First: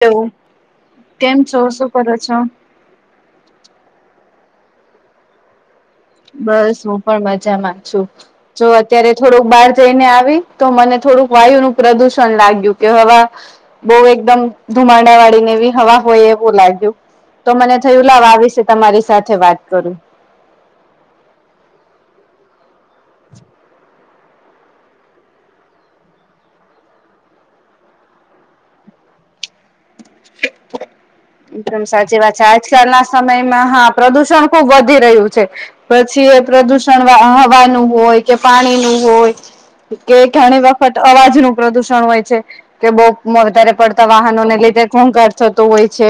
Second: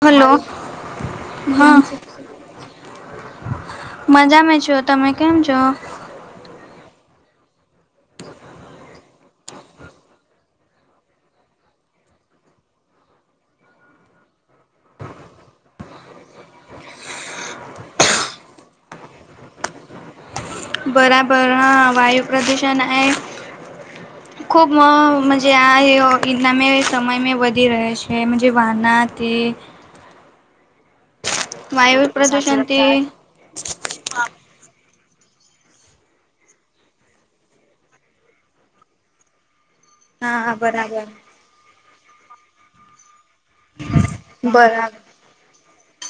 Hello કેમ છો હા શું કરો છો મજામાં છો તમે કેમ છો બસ હું પણ મજામાં છું જો અત્યારે થોડુંક બહાર જઈને આવી તો મને થોડુંક વાયુ નું પ્રદુષણ લાગ્યું કે હવા બવ એકદમ ધુમાડા વાળી ને બી હવા હોય એવું લાગ્યું તો મને થયું લાવ આ વિશે તમારી સાથે વાત કરું બરાબરા વાયુ હ પ્રદૂષણ હે ખૂબ મ મજે આ યો ઇનામે સમય મેં વધી રહે છે પછી વાના તે એકદમ વાયુ સાચી વાત છે પ્રદૂષણ તે આજકાલ ના સમયમાં હા પ્રદૂષણ ખુબ વધી રહ્યું છે પછી એ પ્રદુષણ હવાનું હોય કે પાણી નું હોય કે હા ઘણી વખત બરાબર અવાજ નું પ્રદુષણ હોય છે કે બહુ વધારે પડતા વાહનો ને લીધે બરાબર થતો હોય છે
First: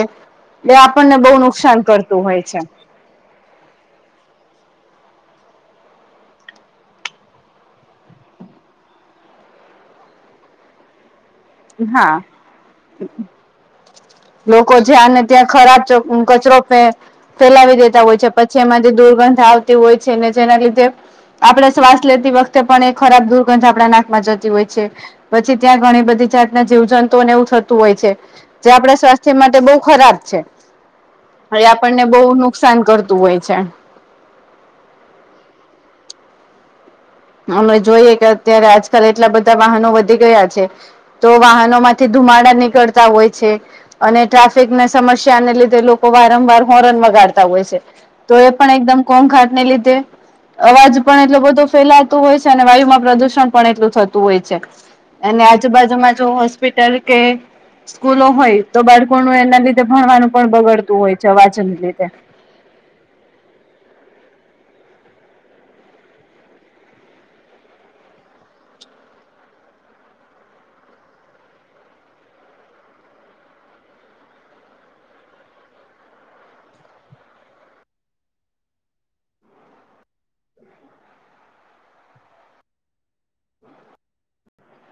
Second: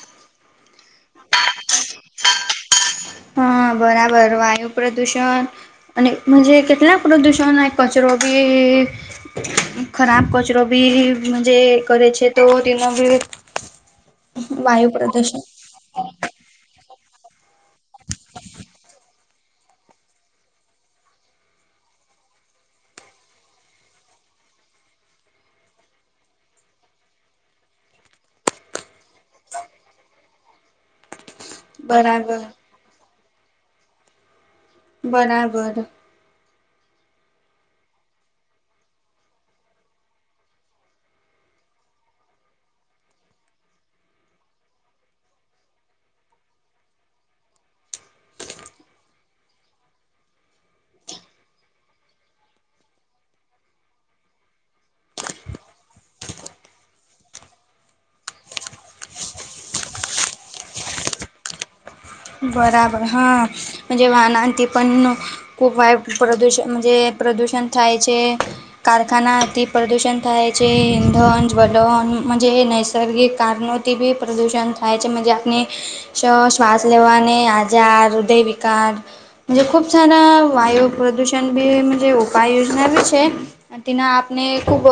એ આપણને બહુ નુકસાન કરતું હોય છે હા બરાબર વાયુ પ્રદુષણ અને મુજે કેટલાક પ્રદૂષણ નો કચરો કે ખરાબ કચરો ભી મુજે કરે હા છે તો તેમાં બી લોકો વાયુ જ્યાં ને પ્રદૂષણ ત્યાં ખરાબ કચરો ફેકે ફેલાવી દેતા હોય છે પછી એમાં થી દુર્ગંધ આવતી હોય છે ને જેના લીધે આપણે શ્વાસ લેતી વખતે પણ એ ખરાબ દુર્ગંધ આપણા નાકમાં જતી હોય છે પછી ત્યાં ઘણી બધી જાત ના જીવ જંતુને એવું થતું હોય છે જે આપણા સ્વાસ્થ્ય માટે બહ ખરાબ છે હવે આપણને બહુ બરાબર નુકસાન કરતું હોય છે બરાબર અમે જોઈએ કે અત્યારે આજકાલ એટલા બધા વાહનો વધી ગયા છે. તો વાહનો માંથી ધુમાડા નીકળતા હોય છે. અને ટ્રાફિકને સમસ્યાને લીધે લોકો વારંવાર હોર્ન વગાડતા હોય છે. તો એ પણ એકદમ કોઘાટ ને લીધે અવાજ પણ એટલો બધો ફેલા. તો હોય છે ને અને વાયુમાં પ્રદુષણ પણ એટલું થતું હોય છે. અને આજુબાજુમાં જો હોસ્પિટલ કે. સ્કૂલો હોય તો બાળકોનું એના લીધે ભણવાનું પણ બગડતું હોય છે અવાજન લીધે. બરાબર હાજે વાનાથી પણ નો. ખુબ વાય પ્રદુષણ જે પ્રદૂષણ થાય છે. કારખાના અતિ પ્રદૂષણ થાય છે ઈંધન જવલનજ નૈસર્ગિક કારણો. ટીબી પ્રદૂષણ થાય છે મજાની શ શ્વાસ. લેવાને આજાર હૃદય વિકાર. ખુબ સારા વાયુ પ્રદૂષણ બી ઉપાય યોજના બી છે. તેના આપને ખૂબ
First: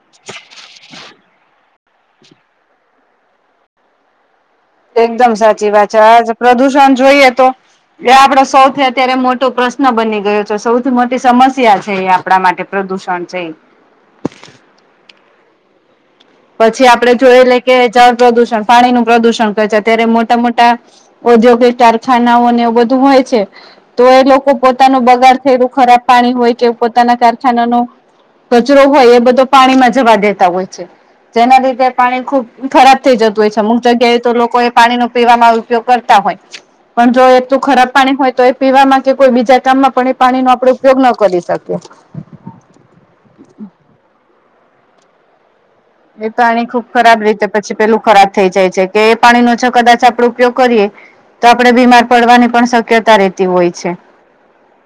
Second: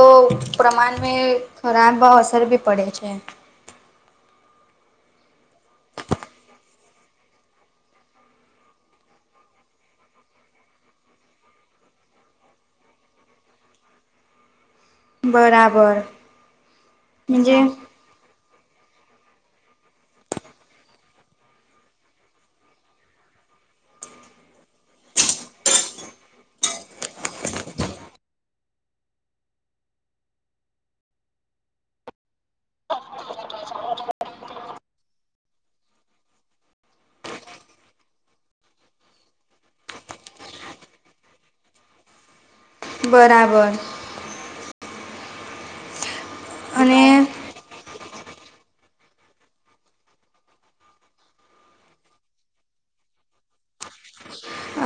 પ્રમાણમે ખરાબ અસર બી પડે છે. એકદમ સાચી વાત છે આજ પ્રદુષણ જોઈએ તો. એ આપડો સૌથી અત્યારે મોટો પ્રશ્ન બની ગયો છે સૌથી મોટી સમસ્યા છે એ. આપડા માટે પ્રદૂષણ છે બરાબર. પછી આપડણે જોયે મજે લે કે જળ પ્રદૂષણ પાણી નું પ્રદુષણ કરે છે અત્યારે મોટા મોટા. ઔદ્યોગિક કારખાનાઓ ને એવું બધું હોય છે. તો એ લોકો પોતાનું બગાડ થયેલું ખરાબ પાણી હોય કે પોતાના કારખાનાનું. કચરો હોય એ બધો પાણીમાં જવા દેતા હોય છે જેના લીધે પાણી ખુબ. ખરાબ થઇ જતું હોય છે અમુક જગ્યાએ તો લોકો એ પાણીનો પીવામાં ઉપયોગ કરતા હોય. પણ જો એકલું ખરાબ પાણી હોય તો એ પીવામાં કે કોઈ બીજા કામમાં પણ એ પાણી ન આપડ ઉપયોગ ન કરી શકીએ. [unintelligible] બરાબર. એ તો આણી ખુબ અને ખરાબ રીતે પછી પેલું ખરાબ. થઈ જાય છે કે એ પાણીનોો છ કદાચ આપડો ઉપયોગ કરીએ. તો આપડણે બીમાર પડવાની પણ શક્યતા રહેતી હોય છે.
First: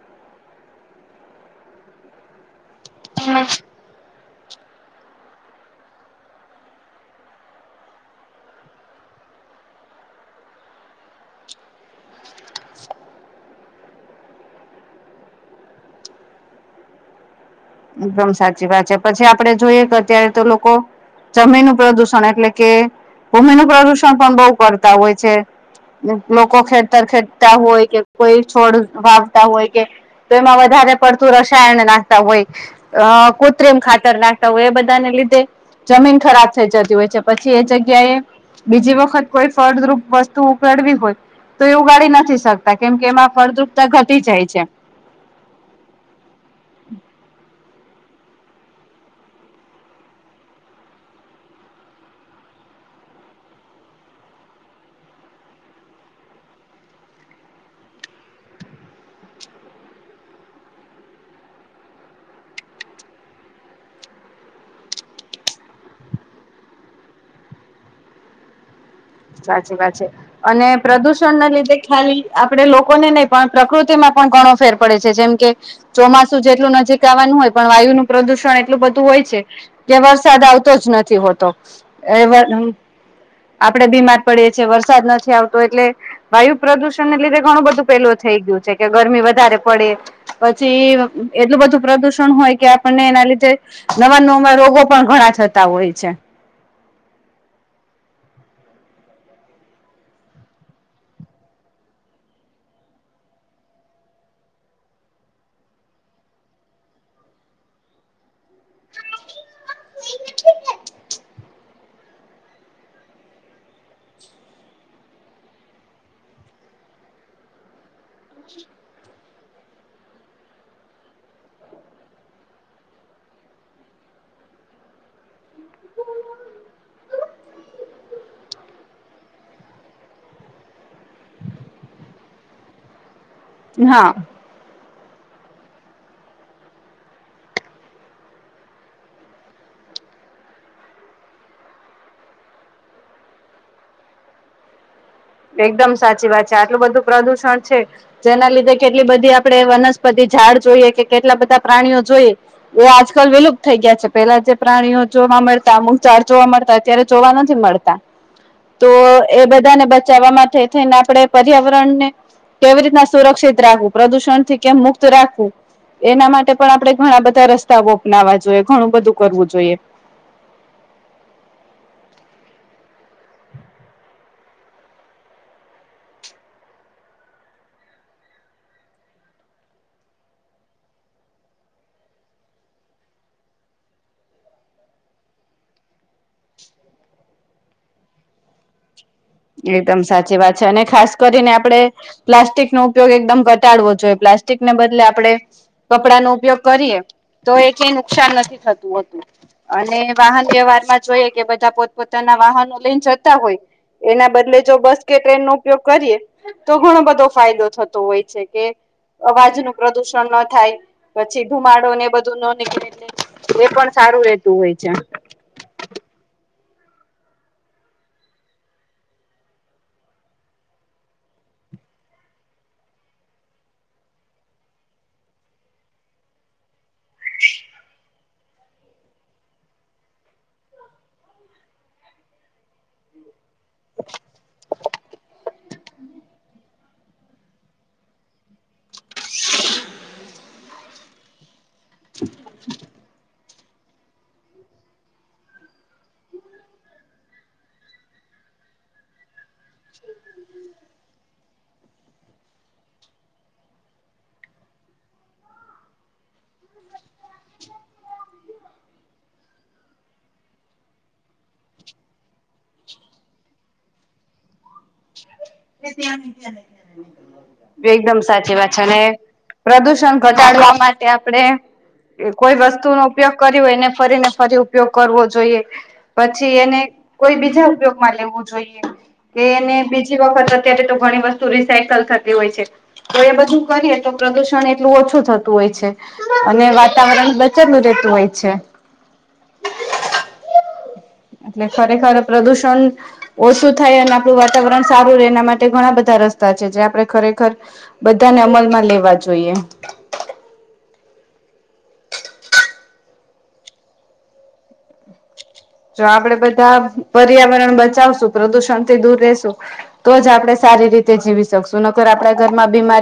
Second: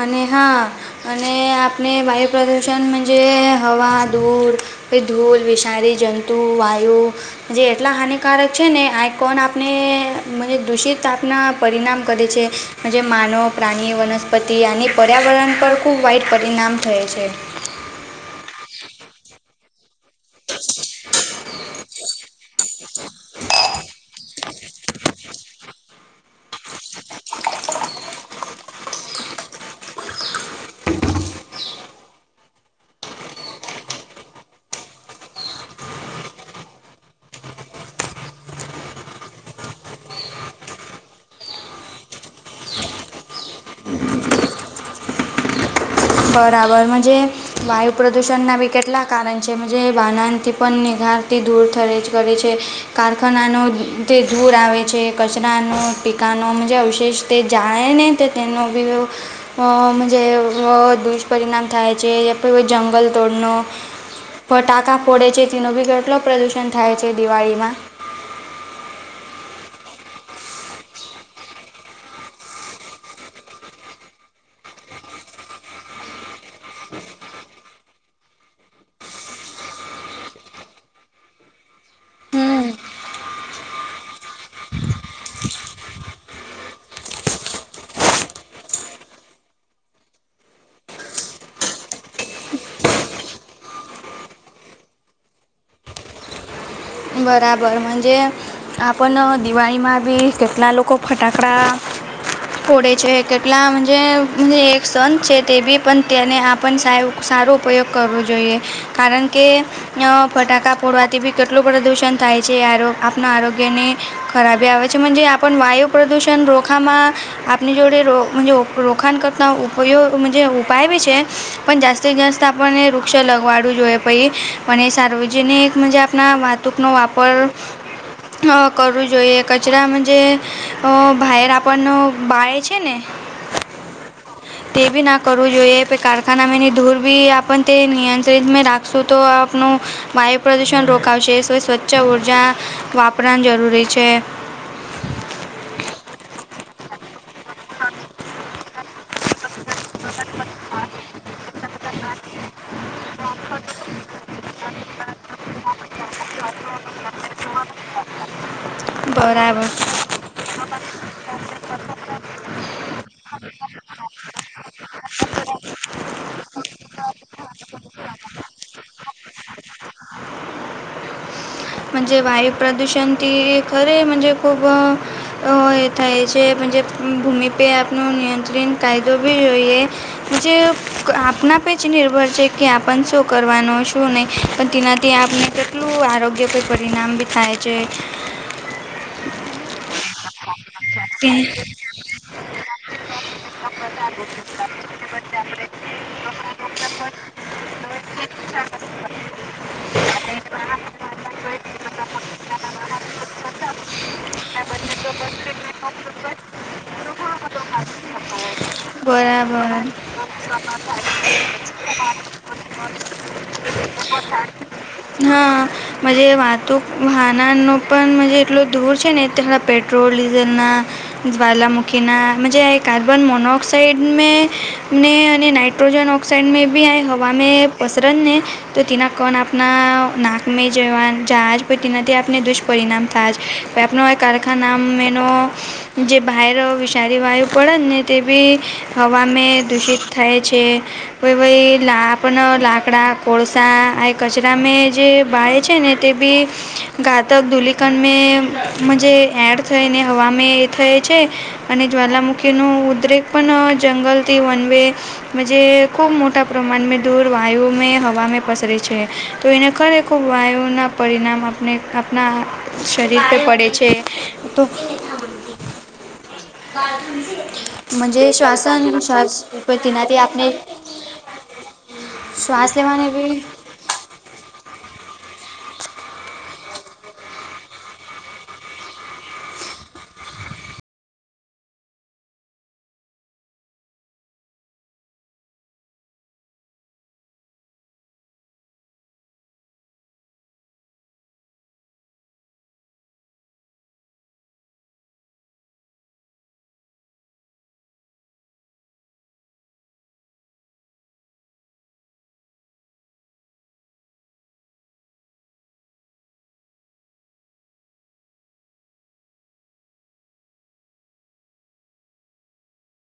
અને હા અને આપણે વાયુ પ્રદુષણ. જે હવા દૂર કે ધૂલ વિષાારી જંતુ વાયુ. જે એટલા હાનિકારક છે ને આ કોણ આપણે દૂષિત આપના પરિણામ કરે છે. જે માનવ પ્રાણી વનસ્પતિ અને પર્યાવરણ પર ખૂબ વાઈટ પરિણામ થય છે. એકદમ સાચી વાત છે પછી આપડે જોઈએ કે અત્યારે તો લોકો. જમીનનું પ્રદુષણ એટલે કે ભૂમિનું પ્રદુષણ પણ બહુ કરતા હોય છે. લોકો ખેડતર ખેડતા હોય કે કોઈ છોડ વાવતા હોય કે. તો એમાં વધારે પડતું રસાયણ નાસ્તા હોય. અ કોત્ર એમ ખાતર નાખતા હોય એ બધા ને લીધે. જમીન ખરાબ થઈ જતી હોય છે પછી એ જગ્યાએ બીજી વખત કોઈ ફળદ્રુપ વસ્તુ ઉડવી હોય. તો એ ઉગાડી નથી શકતા કેમ કે એમાં ફળદ્રુપતા ઘટી જાય છે. બરાબર મજ જે. વાયુ પ્રદૂષણના બી કેટલા કારણ છે જે બાનાણથી પણ નિગારથી દૂર થરે જ કરે છે. કારખાનાનો તે ધૂર આવે છે કચરાનો પીકાનોજ અવશેષ. તે જાાયને તે તેનો બીજ જે. દુષ્પરિણામ થાય છે કોઈ જંગલ તોડનો. ફટાકા ફોડે છે તેનો ભી કેટલો પ્રદુષણ થાય છે દિવાળીમાં. સાચી વા છે. અને પ્રદૂષણ ના લીધે ખાલી આપણેે લોકોને નહી પણ પ્રકૃતિમાં પણ ઘણો ફેર પડે છે જેમ કે. ચોમાસું જેટલું નજીક આવવાનું હોય પણ વાયુ નું પ્રદુષણ એટલું બધું હોય છે. કે વરસાદ આવતો જ નથી હોતો એ હમ આપડણે બીમાર પડીએ છીએ વરસાદ નથી આવતો એટલે વાયુ પ્રદૂષણને લીધે ઘણું બધું પેલું થઈ ગયું છે કે ગરમી વધારે પડે પછી એટલું બધું પ્રદુષણ હોય કે આપણને એના લીધે નવા નવા રોગો પણ ઘણા થતા હોય છે બરાબરજે આપણ દિવાળીમાં બી કેટલા લોકો ફટાકડા કોડે છે કેટલા મનજે સંત છે તે બી પણ તેને આપણ સાહેબ સારો ઉપયોગ કરવો જોઈએ કારણ કે ફટાકા ફોડવાથી બી કેટલું પ્રદુષણ થાય છે આપના આરોગ્ય ને ખરાબી આવે છે આપણ વાયુ પ્રદૂષણ રોખવામાં આપની જોડે રો રોકાાણ કરતા ઉપગ ઉપાય બી છે પણ જાસ્તે જાસ્ત આપણને વૃક્ષ લગવાડવું જોઈએ પછ પણ એ સાર્વજનિક મનજે આપણા તૂકનો વાપર અ કરવું જોઈએ કચરા મ જે બર આપણનો બાળે છે ને હા તે બી ના કરવું જોઈએ પણ કારખાનામાં ધૂર બી આપ નિયંત્રિત રાખ શું તો આપણ વાયુ પ્રદુષણ રોકાવશે તોઈ સ્વચ્છ ઉર્જા વાપરરાની જરૂરી છે એકદમ સાચી વાત છે આટલું બધું પ્રદુષણ છે જેના લીધે કેટલી બધી આપડે વનસ્પતિ ઝાડ જોઈએ કે કેટલા બધા પ્રાણીઓ જોઈએ એ આજકાલ વિલુપત થઈ ગયા છે પેલા જે પ્રાણીઓ જોવા મળતા મુઘઝાડ જોવા મળતા તત્યારે જોવા નથી મળતા તો એ બરાબર બધાને જવામાં થઈ થઈને આપડે પર્યાવરણ ને કેવી રીતના સુરક્ષિત રાખવું પ્રદુષણ થી કેમ મુક્ત રાખવું એના માટે પણ આપડણે ઘણા બધા રસ્તાઓ અપનાવવા જોઈએ ઘણું બધું કરવું જોઈએ જ વાયુ પ્રદૂષણથી ખરેજ ખૂબ અ થાય છે પણ જે ભૂમિપે આપનો નિયંત્રિત કાયદો બી જોઈએ જે આપના પે જ નિર્ભર છે કે આપણ શું કરવાનો શું નહી પણ તેનાથી આપને કેટલું આરોગ્ય કઈ પરિણામ બી થાય છે એકદમ સાચી વાત અને ખાસ કરીને આપણે પ્લાસ્ટિક નો ઉપયોગ એકદમ ઘટાડવો જોઈએ પ્લાસ્ટિક ને બદલે આપણે કપડા નો ઉપયોગ કરીએ તો એ કઈ નુકસાન નથી થતું હોતું અને વાહન વ્યવહાર માં જોઈએ કે બધા પોતપોતાના વાહનો લઈને જતા હોય એના બદલે જો બસ કે ટ્રેન નો ઉપયોગ કરીએ તો ઘણો બધો ફાયદો થતો હોય છે કે અવાજ નું બરાબર પ્રદુષણ ન થાય પછી ધુમાડો ને એ બધું ન નીકળે એ પણ સારું રેતું હોય છે હા મ વાતુ વાહના ન પણ એટલો દૂર છે નેડા પેટ્રોલ ડીઝલ ના જવાલા મુુખીના મજ આ કાર્બન મોનોક્સાઈઇડ મે ને અને નાઇટ્રોજન ઓક્સાઈડ મે બી આ હવા મે પસરત ને તો તેના કણ આપણા નાકમે જવા જહાજ પ તેનાથી આપણે દુષ્ પરિણામ થાય છે આપ કારખાનાનો જે બ સારી વાયુ પડે ને તે બી હવામાં દૂષિત થાય છે કોઈ ભહી લા આપણ લાકડાં કોળસા એ કચરા મે જે બાળ છે ને તે બી ઘાતક ધુલિકંડ જે એડ થઈને હવામાં એ થાય છે અને જ્વાલામુખી ન ઉદ્રેક પણ જંગલ થી વન વે જે ખુબ મો પ્રમાણમાં દૂર વાયુ મે હવામાં પસરે છે તો એના ખરેખ વાયુનાં પરિણામ આપણે આપણા શરીર પ પડે છે તો એકદમ મજે સાચી વાત છે શ્વાસન અને શ્વાસ પર તેનાથી પ્રદુષણ આપણે ઘટાડવા માટે આપણે કોઈ શ્વાસ વસ્તુનો લેવાને ઉપયોગ બી કરો હોય એને ફરીને ફરી ઉપયોગ કરવો જોઈએ પછી એને કોઈ બીજા ઉપયોગમાં લેવું જોઈએ કે એને બીજી અત્યારે તો ઘણી વસ્તુ રિસાયકલ થતી હોય છે તો એ બધું કરીએ તો પ્રદુષણ એટલું ઓછું થતું હોય છે અને વાતાવરણ બચેલું રહેતું હોય છે એટલે ખરેખર પ્રદુષણ ઓછું થાય અને આપણું વાતાવરણ સારું રહેે એના માટે ઘણા બધા રસ્તા છે જે આપણે ખરેખર બધાને અમલ માં લેવા જોઈએ જો આપડે બધા પર્યાવરણ બચાવશું પ્રદુષણ થી દૂર રહેશું તો જ આપડમણે સારી રીતે જીવી શકશું નકર આપણા ઘરમાં બીમારી